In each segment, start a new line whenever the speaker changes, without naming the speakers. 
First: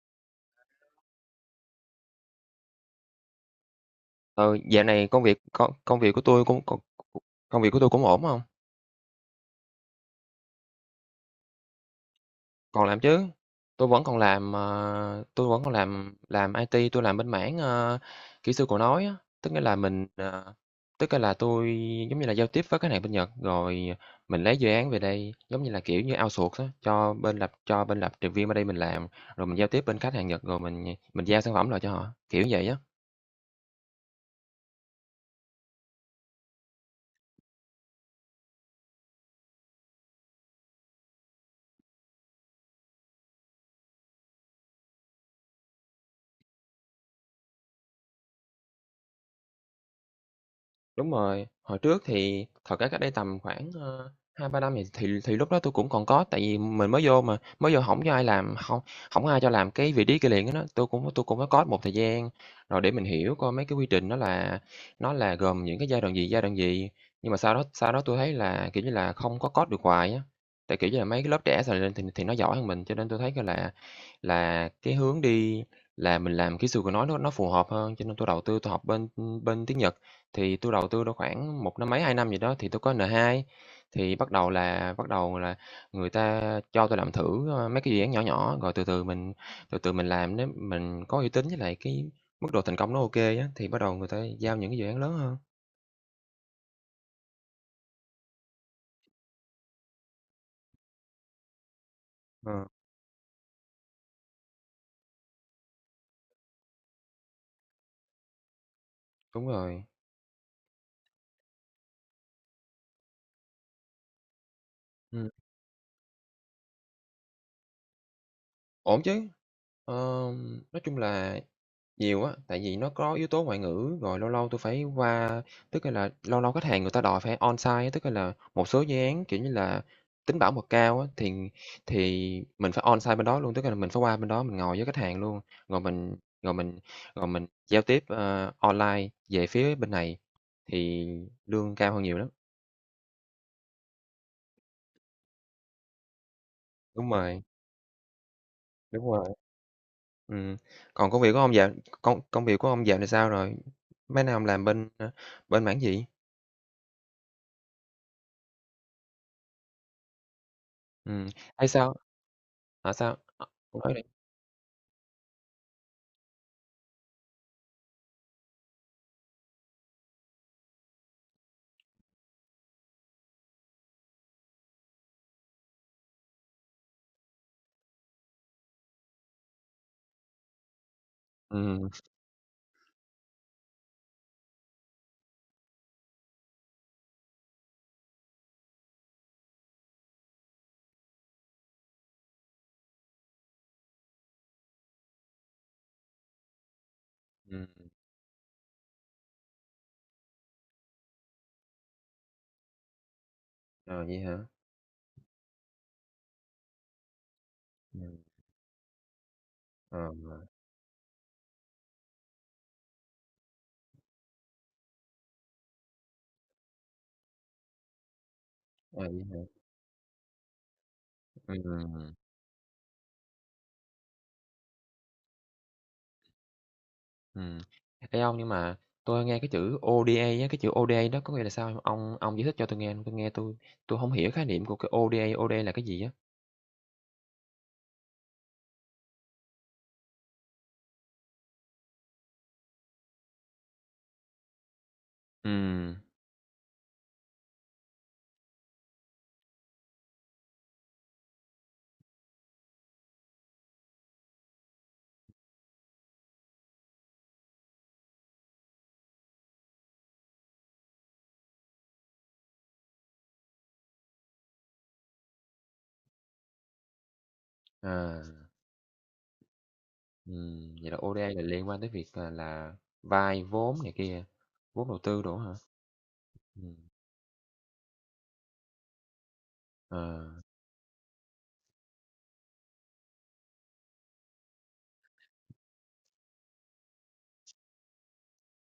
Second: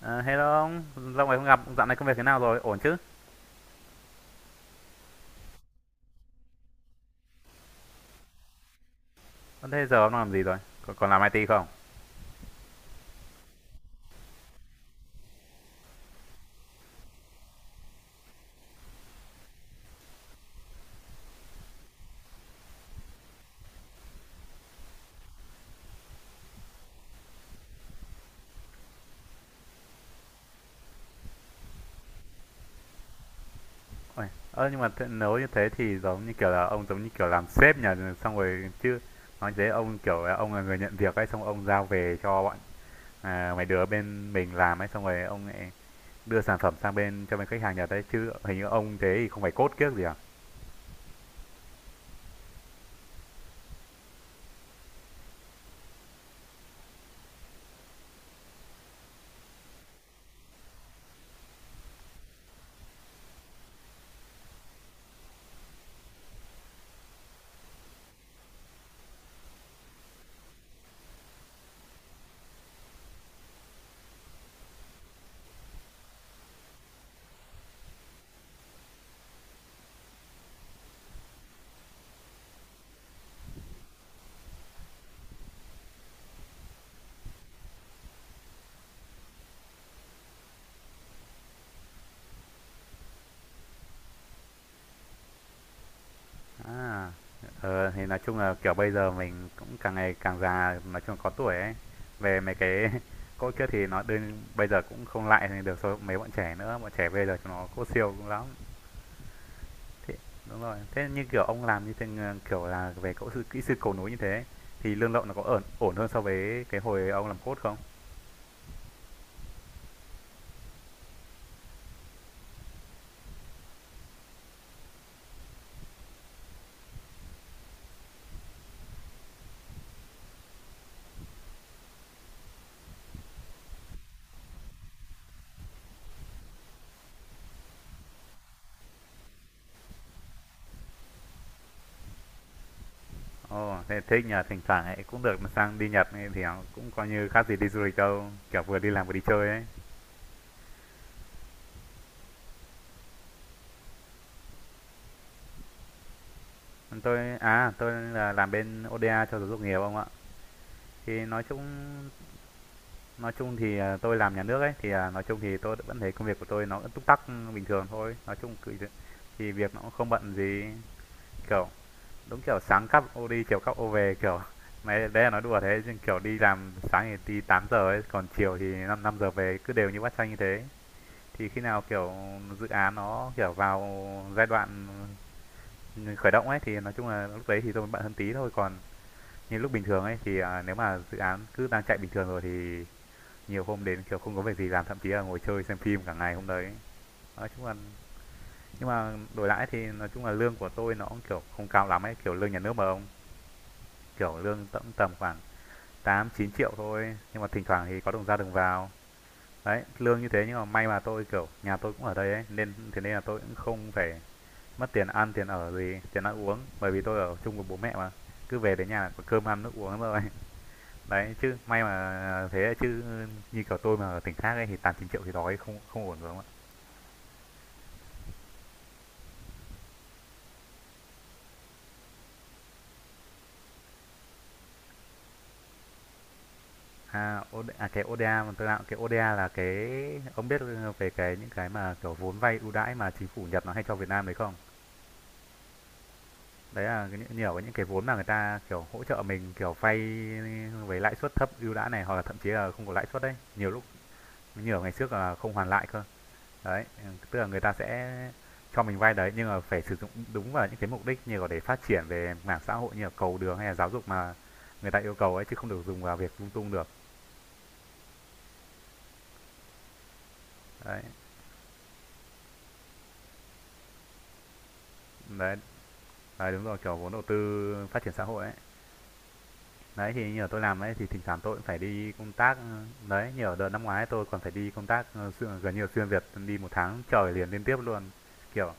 Ờ, Hello ông, lâu ngày không gặp. Dạo này công việc thế nào rồi? Ổn chứ?
Ờ, dạo này công việc của tôi cũng ổn. Không,
Ờ, Thế giờ ông đang làm gì rồi? Còn làm IT không?
còn làm chứ, tôi vẫn còn làm, làm IT. Tôi làm bên mảng, kỹ sư cầu nối á. Tức nghĩa là mình, tức là tôi giống như là giao tiếp với khách hàng bên Nhật, rồi mình lấy dự án về đây, giống như là, kiểu như, outsource á, cho bên lập trình viên ở đây mình làm, rồi mình giao tiếp bên khách hàng Nhật, rồi mình giao sản phẩm lại cho họ, kiểu vậy á.
Ôi, ơ nhưng mà thế, nếu như thế thì giống như kiểu là ông giống như kiểu làm sếp nhỉ, xong rồi chứ, nói thế ông kiểu là ông là người nhận việc ấy, xong ông giao về cho bọn, à, mấy đứa bên mình làm ấy, xong rồi ông lại đưa sản phẩm sang bên cho bên khách hàng Nhật đấy chứ, hình như ông thế thì không phải cốt kiếc gì à?
Đúng rồi, hồi trước thì thật ra cách đây tầm khoảng, 2-3 năm thì lúc đó tôi cũng còn có, tại vì mình mới vô mà, mới vô hổng có ai làm, không không ai cho làm cái vị trí liền á đó. Tôi cũng có code một thời gian rồi để mình hiểu coi mấy cái quy trình nó là, gồm những cái giai đoạn gì, giai đoạn gì. Nhưng mà sau đó tôi thấy là, kiểu như là, không có code được hoài á, tại, kiểu như là, mấy cái lớp trẻ sờ lên thì nó giỏi hơn mình, cho nên tôi thấy coi là cái hướng đi là mình làm kỹ sư của nó nó phù hợp hơn, cho nên tôi đầu tư tôi học bên, bên tiếng Nhật. Thì tôi đầu tư đâu khoảng một năm mấy, 2 năm gì đó thì tôi có N2, thì bắt đầu là người ta cho tôi làm thử, mấy cái dự án nhỏ nhỏ, rồi từ từ mình làm, nếu mình có uy tín với lại cái mức độ thành công nó ok á, thì bắt đầu người ta giao những cái dự án lớn hơn.
À, ờ, thì nói chung là, kiểu, bây giờ mình cũng càng ngày càng già, nói chung là có tuổi ấy, về
Ờ,
mấy cái cỗ kiếc thì nó đương bây giờ cũng không lại thì được so với mấy bọn trẻ nữa, bọn trẻ bây giờ chúng nó cỗ siêu cũng lắm.
đúng rồi.
Thế đúng rồi, thế như kiểu ông làm như thế, ờ, kiểu là, về cỗ sư kỹ sư cầu núi như thế thì lương lậu
Ừm,
nó có ổn ổn hơn so với cái hồi ông làm cốt không?
ổn chứ. Nói chung là nhiều á, tại vì nó có yếu tố ngoại ngữ, rồi lâu lâu tôi phải qua tức là lâu lâu khách hàng người ta đòi phải on-site á, tức là một số dự án, kiểu như là, tính bảo mật cao á, thì mình phải on-site bên đó luôn, tức là mình phải qua bên đó mình ngồi với khách hàng luôn, rồi mình rồi mình rồi mình giao tiếp, online về phía bên này thì lương cao hơn nhiều lắm.
Ồ, thế thích nhỉ, thỉnh thoảng ấy cũng được mà sang đi Nhật ấy thì nó cũng coi
Đúng
như
rồi,
khác gì đi du lịch đâu, kiểu vừa đi làm
đúng
vừa đi
rồi,
chơi ấy.
ừm. Còn công công việc của ông dạo này sao rồi? Mấy năm làm bên, bên mảng gì?
Tôi à, tôi là làm bên ODA cho giáo dục nghề ông ạ. Thì
Ừm, thấy sao? Hả, sao?
nói
Ờ,
chung thì,
cô nói
à,
đi.
tôi làm nhà nước ấy, thì, à, nói chung thì tôi vẫn thấy công việc của tôi nó vẫn túc tắc, ừ, bình thường thôi. Nói chung cứ thì việc nó cũng không bận gì, kiểu, đúng kiểu sáng cắp ô đi, chiều cắp ô về, kiểu mấy đấy là nói đùa thế, chứ, kiểu, đi làm sáng thì đi tám giờ ấy, còn chiều thì 5 năm năm giờ về, cứ đều như bát canh như thế. Thì khi nào,
Ừm.
kiểu, dự án nó, kiểu, vào giai đoạn khởi động ấy, thì nói chung là lúc đấy thì tôi mới bận hơn tí thôi. Còn như lúc bình thường ấy thì, à, nếu mà dự án cứ đang chạy bình thường rồi thì nhiều hôm đến kiểu không có việc gì làm, thậm chí là ngồi chơi xem phim cả ngày hôm đấy. Nói chung
Ừm.
là nhưng mà đổi lại thì nói chung là lương của tôi nó cũng kiểu không cao lắm ấy, kiểu lương nhà nước mà ông,
À, vậy hả?
kiểu lương tầm tầm khoảng 8 9 triệu thôi, nhưng mà thỉnh thoảng thì có
Ừm.
đồng ra đồng vào. Đấy,
Ờ.
lương như thế nhưng mà may mà tôi kiểu nhà tôi cũng ở đây ấy, nên thế nên là tôi cũng không phải mất tiền ăn tiền ở gì, tiền ăn uống, bởi vì tôi ở chung với bố mẹ mà, cứ về đến
À,
nhà là có
vậy hả?
cơm ăn nước uống rồi. Đấy chứ may
Ừm.
mà thế, chứ như kiểu tôi mà ở tỉnh khác ấy thì tám chín triệu thì đói, không không ổn rồi không ạ.
Ừm. Ê, ông, nhưng mà tôi nghe cái chữ ODA á, cái chữ ODA đó có nghĩa là sao hông? Ông giải thích cho tôi nghe, tôi hông hiểu khái niệm của cái ODA, ODA là cái gì á?
À, OD à, cái ODA mà tôi đạo, cái ODA là cái, ông biết về cái những cái mà, kiểu, vốn vay ưu đãi mà chính phủ Nhật nó hay cho Việt Nam đấy không?
Ừm.
Đấy là cái những nhiều cái những cái vốn mà người ta, kiểu, hỗ trợ mình, kiểu, vay với lãi suất thấp ưu đãi này, hoặc là thậm chí là không có lãi suất đấy. Nhiều lúc nhiều ngày trước là không hoàn lại cơ. Đấy, ừ, tức là người ta sẽ cho mình vay đấy, nhưng mà phải sử dụng đúng vào những cái mục đích như là để phát triển về mảng xã hội như là cầu đường hay là giáo dục mà người ta yêu cầu ấy, chứ không được dùng vào việc lung tung được.
À. Ừm, vậy là
Đấy,
ODA là liên quan tới việc, à, là vay vốn này kia, vốn đầu tư đồ á hả?
đấy. Đấy, đúng
Ừm.
rồi, kiểu vốn đầu tư phát triển xã hội ấy.
Ờ,
Đấy, thì như là tôi làm ấy, thì thỉnh thoảng tôi cũng phải đi công tác, ừ, đấy, như ở đợt năm ngoái tôi còn phải đi công tác, ơ, xuyên gần như là xuyên Việt, đi một tháng trời liền liên tiếp luôn. Kiểu,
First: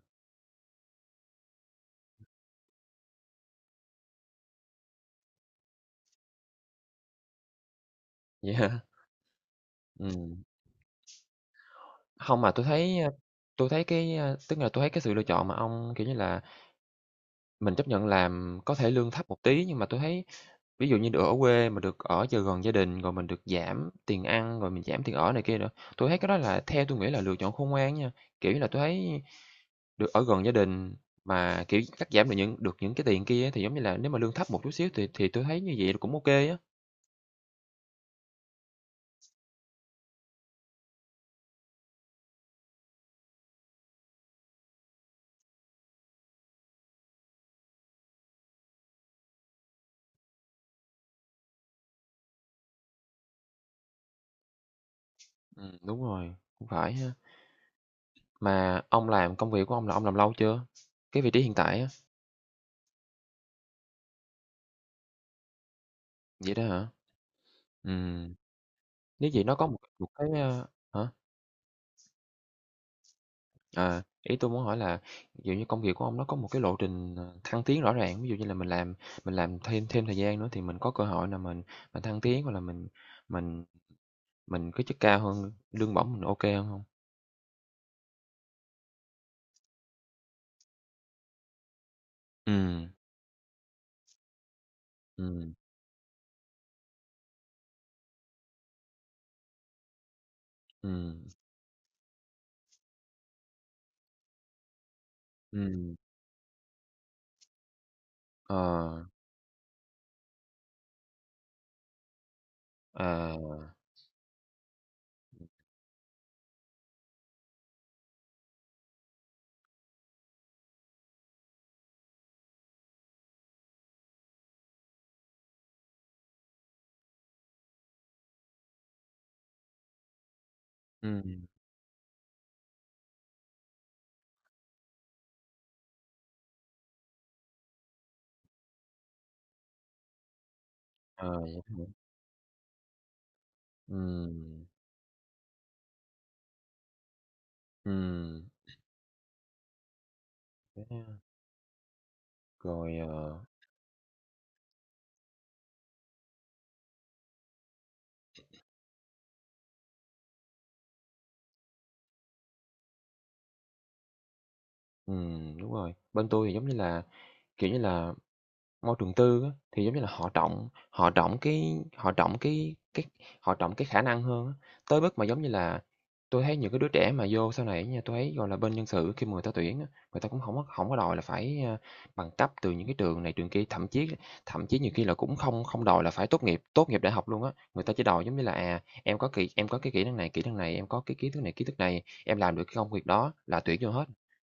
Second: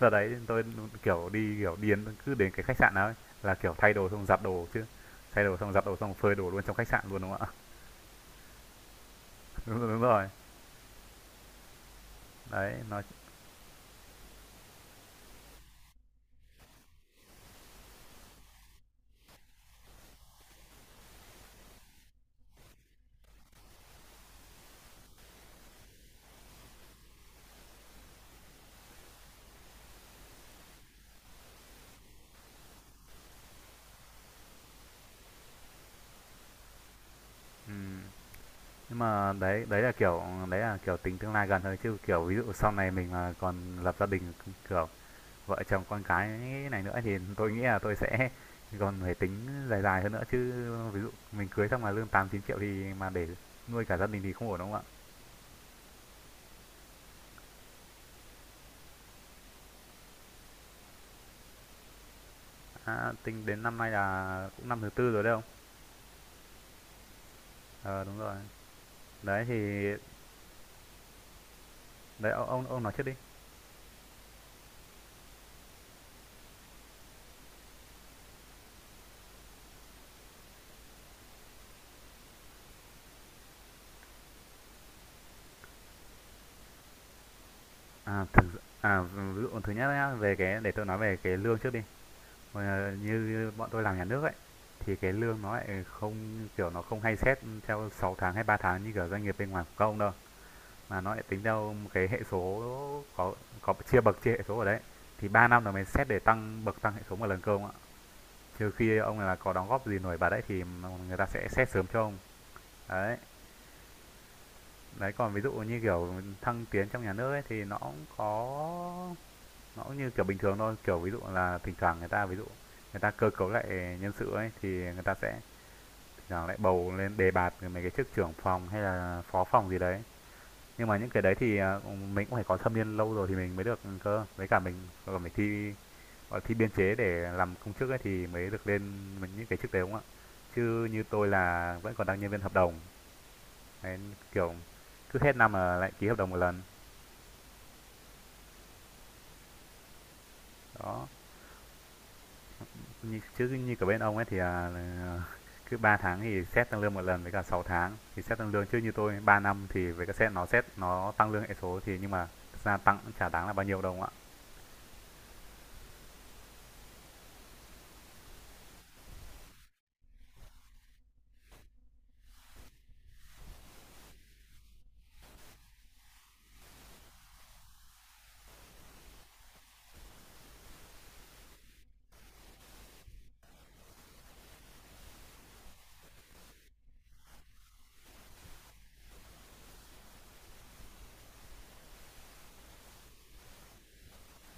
giờ đấy tôi, kiểu, đi đến cứ đến cái khách sạn nào ấy, là, kiểu, thay đồ xong giặt đồ chứ, thay đồ xong giặt đồ xong phơi đồ luôn trong khách sạn luôn, đúng không ạ?
vậy hả?
Đúng rồi.
Ừm. Không mà tôi
Đấy,
thấy,
nói
tui thấy cái, tức là tôi thấy cái sự lựa chọn mà ông, kiểu như là, mình chấp nhận làm có thể lương thấp một tí, nhưng mà tôi thấy ví dụ như được ở quê mà được ở cho gần gia đình, rồi mình được giảm tiền ăn, rồi mình giảm tiền ở này kia nữa. Tôi thấy cái đó là, theo tôi nghĩ, là lựa chọn khôn ngoan nha, kiểu như là, tôi thấy được ở gần gia đình mà, kiểu, cắt giảm được những cái tiền kia thì, giống như là, nếu mà lương thấp một chút xíu thì tôi thấy như vậy cũng ok á.
ừm, nhưng mà đấy đấy là, kiểu, đấy là, kiểu, tính tương lai gần thôi, chứ, kiểu, ví dụ sau này mình mà còn lập gia đình, kiểu vợ chồng con cái này nữa, thì tôi nghĩ là tôi sẽ còn phải tính dài dài hơn nữa chứ. Ví dụ mình cưới xong mà lương 8 9 triệu thì mà để nuôi cả gia đình thì không ổn đúng không ạ?
Đúng rồi, cũng phải ha. Mà ông làm công việc của ông là ông làm lâu chưa? Cái vị trí hiện tại á,
À, tính đến năm nay là cũng năm thứ tư rồi đấy không?
vậy đó hả?
Ờ à, đúng rồi.
Ừm, nếu vậy
Đấy
nó có một
thì
một cái, hả?
đấy, ông nói trước đi.
À, ý tôi muốn hỏi là, ví dụ như, công việc của ông nó có một cái lộ trình, ờ, thăng tiến rõ ràng, ví dụ như là mình làm thêm thêm thời gian nữa thì mình có cơ hội là mình thăng tiến hoặc là mình mình cái chức cao hơn, lương bổng mình ok kê hơn hông?
À thực à, ví dụ thứ nhất nhá, về cái để tôi nói về cái lương trước đi.
Ừm.
Ờ, như, như bọn tôi làm nhà nước ấy thì cái lương
Ừm.
nó lại không kiểu nó không hay xét theo 6 tháng hay 3 tháng như kiểu doanh nghiệp bên ngoài của công đâu, mà nó lại
Ừm.
tính theo một cái hệ số có chia bậc chia hệ số ở đấy, thì 3 năm là mình
Ừm.
xét để tăng bậc tăng hệ số một lần cơ ông ạ,
Ờ.
trừ khi ông là có đóng góp gì nổi bật đấy thì người ta sẽ xét sớm cho ông. Đấy,
À.
đấy còn ví dụ như kiểu thăng tiến trong nhà nước ấy thì nó cũng có, nó cũng như kiểu bình thường thôi, kiểu ví dụ là thỉnh thoảng người ta ví dụ người ta cơ cấu lại nhân sự ấy thì người ta sẽ thỉnh thoảng lại bầu lên đề bạt mấy cái chức trưởng phòng hay là phó phòng gì đấy. Nhưng mà những cái đấy
Ừm.
thì, à, mình cũng phải có thâm niên lâu rồi thì mình mới được cơ. Với cả mình còn phải thi, gọi thi biên chế để làm công chức ấy, thì mới được lên mấy những cái chức đấy, đúng không ạ? Chứ như
À,
tôi
vậy đó.
là vẫn còn đang nhân viên hợp đồng, đấy, kiểu,
Ừm.
cứ hết năm là lại ký hợp đồng một lần.
Ừm, thế ha.
Đó,
Rồi.
như
Ờ.
chứ như cả bên ông ấy thì à, là, à, cứ 3 tháng thì xét tăng lương một lần với cả 6 tháng thì xét tăng lương, chứ như tôi 3 năm thì với cả xét nó tăng lương hệ số thì nhưng mà ra tăng cũng chả đáng là bao nhiêu đâu ạ.
Ừm, đúng rồi, bên tôi thì giống như là, kiểu như là môi trường tư á, thì giống như là họ trọng cái họ trọng cái khả năng hơn á, tới mức mà giống như là tôi thấy những cái đứa trẻ mà vô sau này nha, tôi thấy, gọi là, bên nhân sự khi mà người ta tuyển á, người ta cũng không có, hổng có đòi là phải, bằng cấp từ những cái trường này trường kia, thậm chí, nhiều khi là cũng không không đòi là phải tốt nghiệp đại học luôn á. Người ta chỉ đòi giống như là, à, em có kỹ em có cái kỹ năng này, em có cái kiến thức này, em làm được cái công việc đó là tuyển vô hết,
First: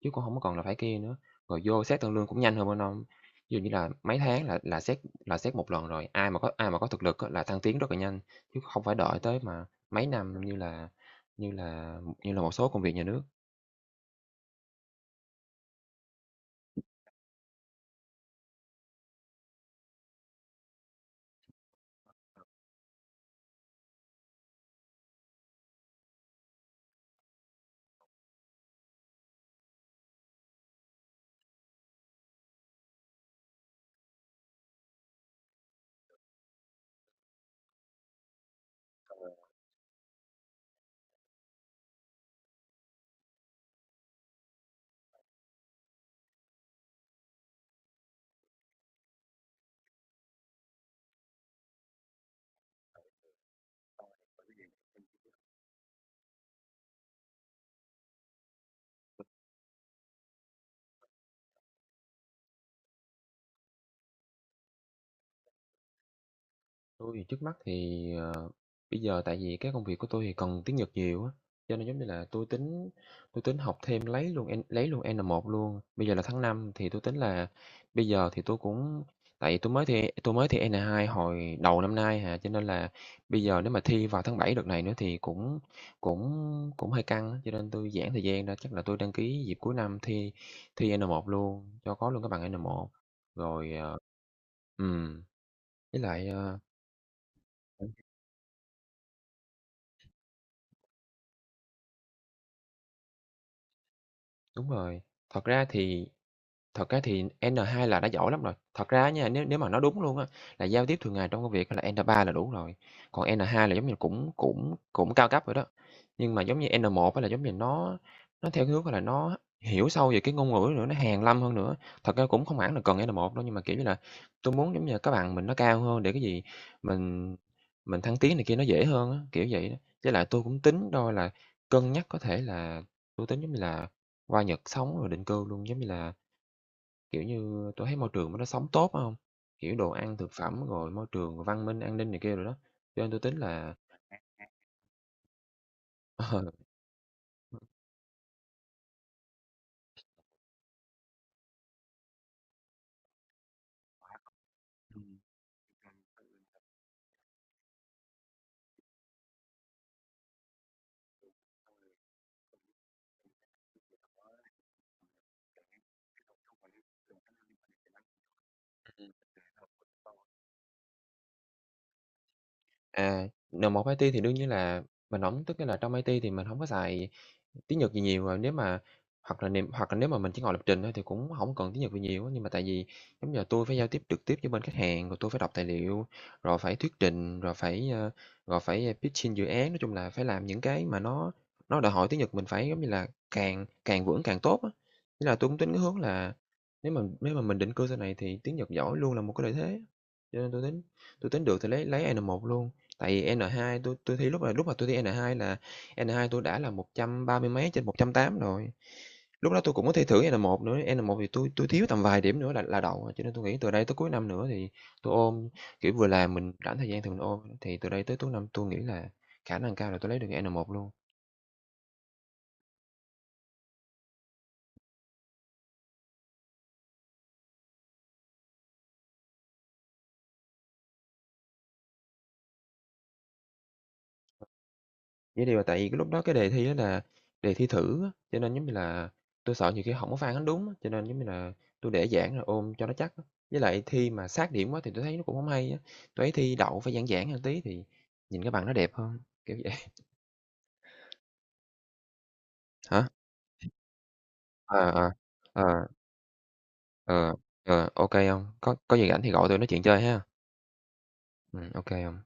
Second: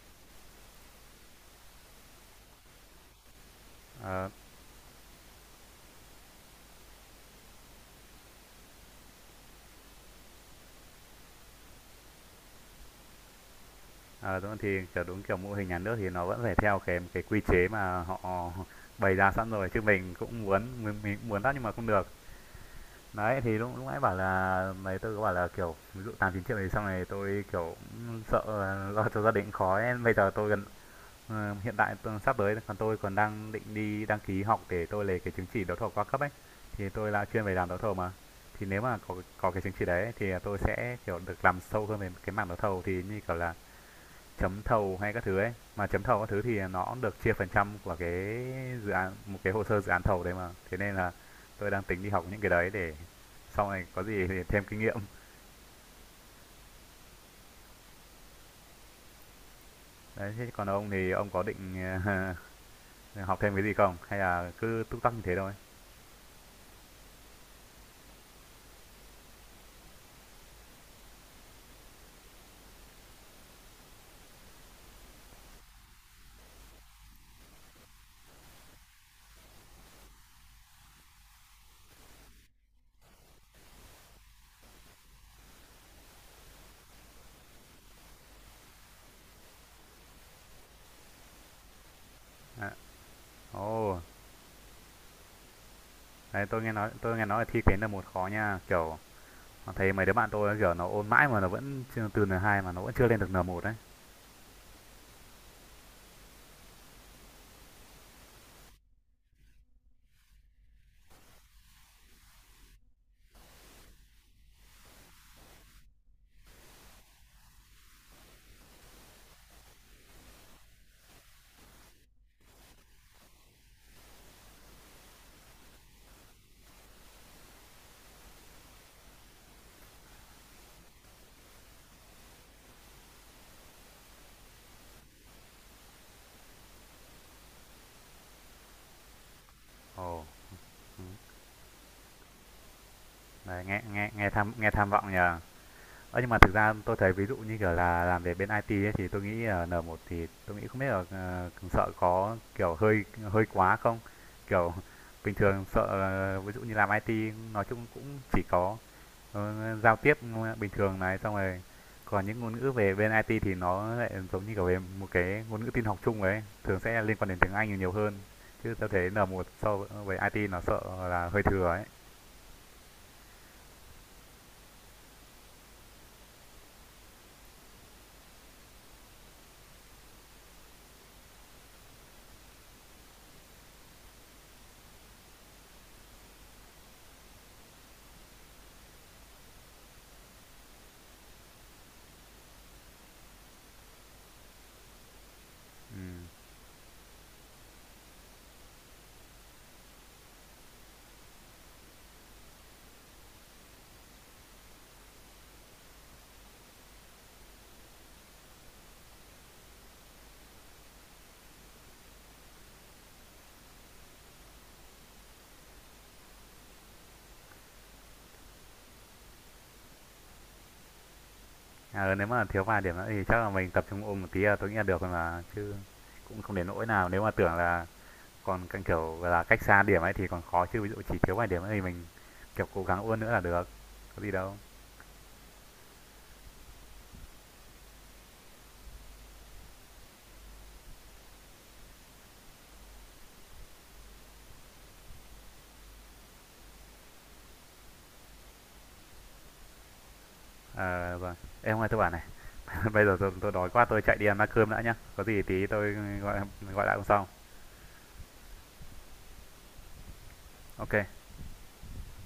chứ cũng không có còn là phải kia nữa. Rồi vô xét tăng lương cũng nhanh hơn bên ông. Ví dụ như là mấy
Ờ,
tháng là xét là xét một lần rồi, ai mà có thực lực á là thăng tiến rất là nhanh, chứ không phải đợi tới mà mấy năm như là như là như là một số công việc nhà nước.
ờ, đúng thì, kiểu, đúng kiểu mô hình nhà nước thì nó vẫn phải theo cái quy chế mà họ bày ra sẵn rồi, chứ mình cũng muốn lắm nhưng mà không được. Đấy, thì lúc lúc nãy bảo là mấy tôi có bảo là, kiểu, ví dụ 8, 9 triệu thì xong này tôi, kiểu, sợ lo cho gia đình khó ấy. Bây giờ tôi gần, ờ, hiện tại tôi sắp tới còn tôi còn đang định đi đăng ký học để tôi lấy cái chứng chỉ đấu thầu qua cấp ấy, thì tôi là chuyên về làm đấu thầu mà. Thì nếu mà có cái chứng chỉ đấy thì tôi sẽ, kiểu, được làm sâu hơn về cái mảng đấu thầu thì như kiểu là chấm thầu hay các thứ ấy, mà chấm thầu các thứ thì nó được chia phần trăm của cái dự án, một cái hồ sơ dự án thầu đấy, mà thế nên là tôi đang tính đi học những cái đấy để sau này có gì thì thêm kinh nghiệm. Đấy, thế còn ông thì ông có định học thêm cái gì không hay là cứ túc tắc như thế thôi?
Tôi thì trước mắt thì, ờ, bây giờ tại vì cái công việc của tôi thì cần tiếng Nhật nhiều á, cho nên giống như là tôi tính học thêm lấy luôn N1 luôn. Bây giờ là tháng 5 thì tôi tính là bây giờ thì tôi cũng, tại vì tôi mới thi N2 hồi đầu năm nay hà, cho nên là bây giờ nếu mà thi vào tháng 7 đợt này nữa thì cũng cũng cũng hơi căng á, cho nên tôi giãn thời gian ra. Chắc là tôi đăng ký dịp cuối năm thi thi N1 luôn, cho có luôn cái bằng N1. Rồi.
Ồ à,
Ờ.
ồ
Ừm. Với lại,
đấy,
ờ,
tôi nghe nói là thi cái N1 khó nha, kiểu thấy mấy đứa bạn tôi kiểu nó ôn mãi mà nó vẫn chưa, từ N2 mà nó vẫn chưa lên được N1 đấy.
đúng rồi. Thật ra thì Thật ra thì N2 là đã giỏi lắm rồi. Thật ra nha, nếu nếu mà nói đúng luôn á, là giao tiếp thường ngày trong công việc là N3 là đủ rồi, còn N2 là giống như cũng cũng cũng cao cấp rồi đó. Nhưng mà giống như N1 á là giống như nó theo cái hướng, là, nó hiểu sâu về cái ngôn ngữ nữa, nó hàn lâm hơn nữa. Thật ra cũng không hẳn là cần N1 đâu, nhưng mà, kiểu như là, tôi muốn giống như các bạn mình nó cao hơn để cái gì mình mình thăng tiến này kia nó dễ hơn á, kiểu vậy đó. Với lại tôi cũng tính đôi là cân nhắc có thể là tôi tính giống như là qua Nhật sống rồi định cư luôn, giống như là, kiểu như, tôi thấy môi trường nó sống tốt á hông? Kiểu, đồ ăn,
Ồ,
thực phẩm, rồi
ừ.
môi trường, văn minh, an ninh này kia rồi đó, cho nên tôi tính
Đấy,
là
nghe nghe nghe tham vọng nhờ. Ơ, nhưng mà
ờ.
thực ra tôi thấy ví dụ như kiểu là làm về bên IT ấy, thì tôi nghĩ là N1 thì tôi nghĩ không biết là, ờ, sợ có, kiểu, hơi hơi quá không? Kiểu, bình thường sợ, ờ, ví dụ như làm IT nói chung cũng chỉ có, ờ, giao tiếp bình thường này, xong rồi còn những ngôn ngữ về bên IT thì nó lại giống như, kiểu, về một cái ngôn ngữ tin học chung ấy, thường sẽ liên quan đến tiếng Anh nhiều hơn, chứ tôi thấy N1 so với IT nó sợ là hơi thừa ấy.
À, N1 một IT thì đương nhiên là mình hổng, tức nghĩa là trong IT thì mình hổng có xài tiếng Nhật gì nhiều, à, nếu mà hoặc là niềm hoặc là nếu mà mình chỉ ngồi lập trình thôi thì cũng hổng cần tiếng Nhật gì nhiều á. Nhưng mà tại vì giống như là tui phải giao tiếp trực tiếp với bên khách hàng, rồi tui phải đọc tài liệu, rồi phải thuyết trình, rồi phải, rồi phải, pitching dự án, nói chung là phải làm những cái mà nó đòi hỏi tiếng Nhật mình phải, giống như là, càng càng vững càng tốt á. Nên là tui cũng tính cái hướng
Ừm.
là nếu mà mình định cư sau này thì tiếng Nhật giỏi luôn là một cái lợi thế, cho nên tui tính được thì lấy A n một luôn. Tại vì N2 tôi tôi thi lúc là lúc mà tôi thi N2 là N2 tôi đã là 130 mấy trên 180 rồi. Lúc đó tôi cũng có thi thử N1 nữa, N1 thì tôi thiếu tầm vài điểm nữa là đậu, cho nên tôi nghĩ từ đây tới cuối năm nữa thì tôi ôn, kiểu, vừa làm mình rảnh thời gian thì mình ôn, thì từ đây tới cuối năm tôi nghĩ là khả năng cao là tôi lấy được N1 luôn.
Ờ, nếu mà thiếu vài điểm nữa thì chắc là mình tập trung ôm một tí là tôi nghĩ là được rồi mà. Chứ cũng không đến nỗi nào. Nếu mà tưởng là còn càng kiểu là cách xa điểm ấy thì còn khó. Chứ ví dụ chỉ thiếu vài điểm nữa thì mình kiểu cố gắng ôn nữa là được. Có gì đâu.
Vậy thì là tại vì cái lúc đó cái đề thi đó là đề thi thử á, cho nên giống như là tôi sợ nhiều khi hổng có phản ánh đúng á, cho nên giống như là tôi để giãn rồi ôm cho nó chắc á. Với lại thi mà sát điểm quá thì tôi thấy nó cũng không hay á, tui thấy thi đậu phải giãn giãn hơn tí thì nhìn cái bằng nó đẹp hơn, kiểu vậy.
Ờ, vâng. Ê, hôm tôi bảo này. Bây
Hả?
giờ tôi đói quá tôi chạy đi ăn bát cơm đã
Ờ,
nhá.
ờ,
Có gì tí
ờ,
tôi gọi gọi lại hôm sau.
ờ, ờ, ô kê. Có gì rảnh thì gọi tôi nói chuyện chơi ha.
Ok.
Ô